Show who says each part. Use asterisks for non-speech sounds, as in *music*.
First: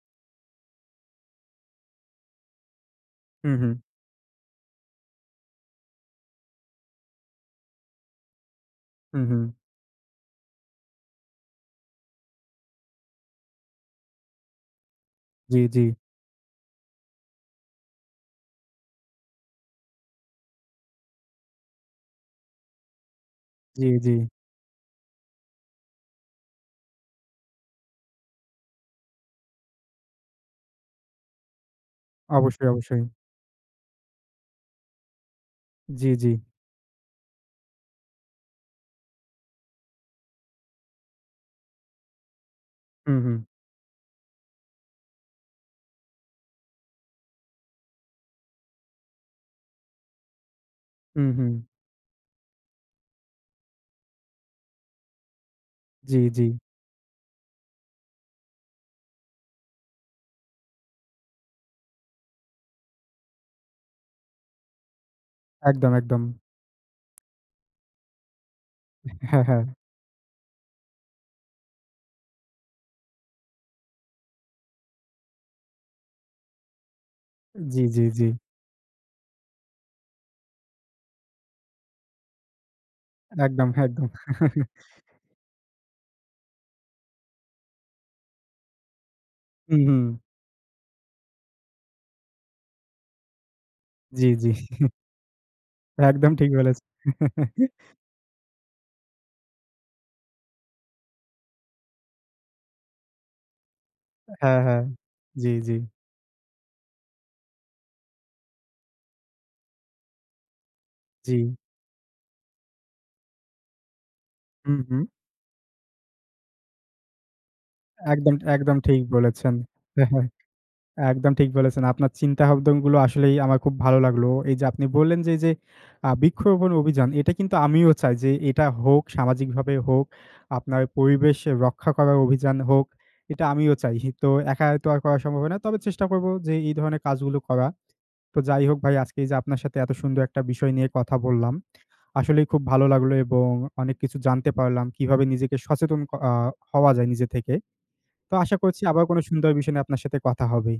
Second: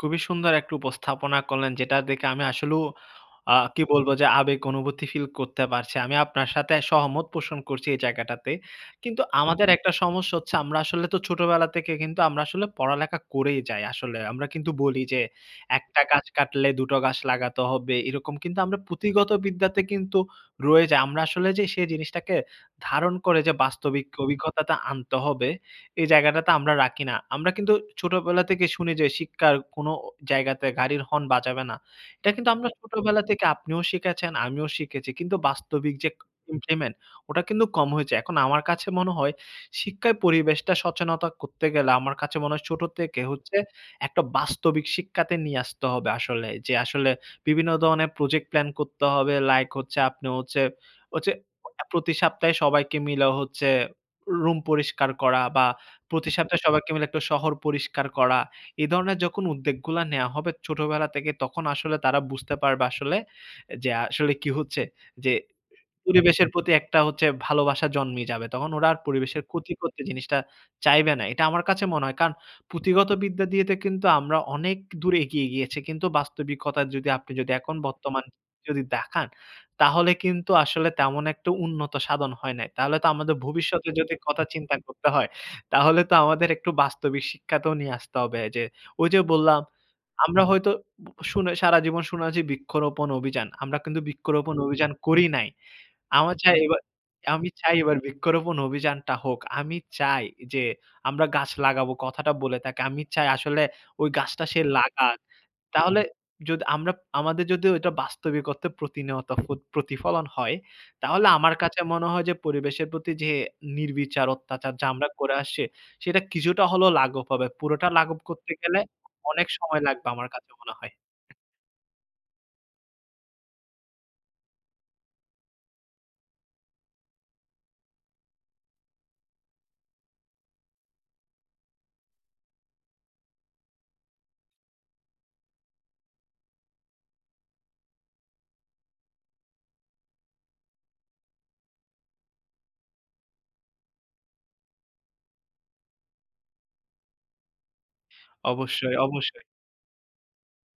Speaker 1: খুবই সুন্দর একটি উপস্থাপনা করলেন যেটা দেখে আমি আসলেও
Speaker 2: হুম,
Speaker 1: আ
Speaker 2: হুম।
Speaker 1: কি বলব যে, আবেগ অনুভূতি ফিল করতে পারছি, আমি আপনার সাথে সহমত পোষণ করছি এই জায়গাটাতে। কিন্তু
Speaker 2: হুম, হুম।
Speaker 1: আমাদের একটা সমস্যা হচ্ছে আমরা আসলে তো ছোটবেলা থেকে কিন্তু আমরা আসলে পড়ালেখা করেই যাই, আসলে। আমরা কিন্তু বলি যে,
Speaker 2: জি,
Speaker 1: "১
Speaker 2: জি।
Speaker 1: টা গাছ কাটলে, ২ টো গাছ লাগাতে হবে", এরকম কিন্তু আমরা পুঁথিগত বিদ্যাতে কিন্তু রয়ে যাই। আমরা আসলে যে, সেই জিনিসটাকে ধারণ করে যে,
Speaker 2: জি,
Speaker 1: বাস্তবিক
Speaker 2: জি।
Speaker 1: অভিজ্ঞতাটা আনতে হবে, এই জায়গাটাতে আমরা রাখি না। আমরা কিন্তু ছোটবেলা থেকে শুনি যে, শিক্ষার কোন জায়গাতে গাড়ির হর্ন বাজাবে না। এটা কিন্তু
Speaker 2: অবশ্যই,
Speaker 1: আমরা
Speaker 2: অবশ্যই।
Speaker 1: ছোটবেলা থেকে আপনিও শিখেছেন, আমিও শিখেছি কিন্তু বাস্তবিক
Speaker 2: জি,
Speaker 1: যে
Speaker 2: জি।
Speaker 1: ইমপ্লিমেন্ট, ওটা কিন্তু কম হয়েছে। এখন আমার কাছে মনে হয়, শিক্ষায় পরিবেশটা সচেতনতা করতে গেলে আমার কাছে মনে হয়, ছোট
Speaker 2: হুম,
Speaker 1: থেকে
Speaker 2: হুম।
Speaker 1: হচ্ছে একটা বাস্তবিক শিক্ষাতে নিয়ে আসতে হবে আসলে। যে আসলে বিভিন্ন ধরনের প্রজেক্ট প্ল্যান করতে হবে, লাইক হচ্ছে আপনি হচ্ছে,
Speaker 2: হুম,
Speaker 1: হচ্ছে
Speaker 2: হুম।
Speaker 1: প্রতি সপ্তাহে সবাইকে মিলে হচ্ছে রুম পরিষ্কার করা বা
Speaker 2: জি,
Speaker 1: প্রতি
Speaker 2: জি।
Speaker 1: সপ্তাহে সবাইকে মিলে ১ টা শহর পরিষ্কার করা। এই ধরনের যখন উদ্যোগগুলা নেয়া হবে, ছোটবেলা থেকে তখন আসলে তারা বুঝতে পারবে আসলে যে, আসলে কি হচ্ছে, যে
Speaker 2: একদম, একদম।
Speaker 1: পরিবেশের প্রতি একটা হচ্ছে ভালোবাসা জন্মে যাবে। তখন ওরা আর পরিবেশের
Speaker 2: হ্যাঁ, হ্যাঁ।
Speaker 1: ক্ষতি করতে জিনিসটা চাইবে না। এটা আমার কাছে মনে হয়, কারণ পুঁথিগত বিদ্যা দিয়েতে কিন্তু আমরা অনেক দূর এগিয়ে গিয়েছি। কিন্তু বাস্তবিকতা যদি আপনি যদি, এখন
Speaker 2: জি, জি,
Speaker 1: বর্তমান
Speaker 2: জি।
Speaker 1: যদি দেখান, তাহলে কিন্তু আসলে তেমন একটা উন্নত সাধন হয় নাই। তাহলে তো আমাদের
Speaker 2: একদম,
Speaker 1: ভবিষ্যতে
Speaker 2: একদম।
Speaker 1: যদি কথা
Speaker 2: *laughs*
Speaker 1: চিন্তা করতে হয়, তাহলে তো আমাদের একটু বাস্তবিক শিক্ষাতেও নিয়ে আসতে হবে যে, ঐ যে বললাম,
Speaker 2: হুম, হুম।
Speaker 1: আমরা হয়তো শুনে সারা জীবন শোনাচ্ছি বৃক্ষরোপণ অভিযান। আমরা কিন্তু
Speaker 2: জি, জি।
Speaker 1: বৃক্ষরোপণ অভিযান
Speaker 2: *chuckles*
Speaker 1: করি নাই,
Speaker 2: একদম
Speaker 1: আমার
Speaker 2: ঠিক
Speaker 1: চাই এবার
Speaker 2: বলেছেন।
Speaker 1: "আমি চাই,
Speaker 2: *chuckles*
Speaker 1: এবার বৃক্ষরোপণ অভিযানটা হোক", আমি চাই যে, আমরা গাছ লাগাবো, কথাটা বলে থাকে আমি চাই আসলে ওই গাছটা
Speaker 2: হ্যাঁ,
Speaker 1: সে
Speaker 2: হ্যাঁ,
Speaker 1: লাগাক,
Speaker 2: জি, জি।
Speaker 1: তাহলে যদি আমরা, আমাদের যদি ওইটা বাস্তবিক অর্থে প্রতিনিয়ত প্রতিফলন হয়, তাহলে আমার
Speaker 2: জি।
Speaker 1: কাছে মনে হয় যে, পরিবেশের প্রতি যে নির্বিচার অত্যাচার,
Speaker 2: হুম,
Speaker 1: যা
Speaker 2: হুম।
Speaker 1: আমরা করে আসছি, সেটা কিছুটা হলেও লাঘব হবে, পুরোটা লাঘব
Speaker 2: একদম,
Speaker 1: করতে
Speaker 2: একদম
Speaker 1: গেলে
Speaker 2: ঠিক
Speaker 1: অনেক
Speaker 2: বলেছেন,
Speaker 1: সময় লাগবে
Speaker 2: হ্যাঁ, হ্যাঁ।
Speaker 1: আমার কাছে মনে হয়।
Speaker 2: একদম ঠিক বলেছেন, আপনার চিন্তাভাবনাগুলো আসলেই আমার খুব ভালো লাগলো। এই যে আপনি বললেন যে, যে আ বৃক্ষরোপণ অভিযান এটা কিন্তু আমিও চাই যে এটা হোক, সামাজিকভাবে হোক, আপনার পরিবেশ রক্ষা করার অভিযান হোক, এটা আমিও চাই। তো একাই তো আর করা সম্ভব না, তবে চেষ্টা করব যে, এই ধরনের কাজগুলো করা। তো যাই হোক, ভাই আজকে এই যে আপনার সাথে এত সুন্দর একটা বিষয় নিয়ে কথা বললাম, আসলেই খুব ভালো লাগলো এবং অনেক কিছু জানতে পারলাম। কিভাবে নিজেকে সচেতন আ হওয়া যায়, নিজে থেকে। তো আশা করছি
Speaker 1: অবশ্যই,
Speaker 2: আবার কোন
Speaker 1: অবশ্যই।
Speaker 2: সুন্দর বিষয় নিয়ে আপনার সাথে কথা হবে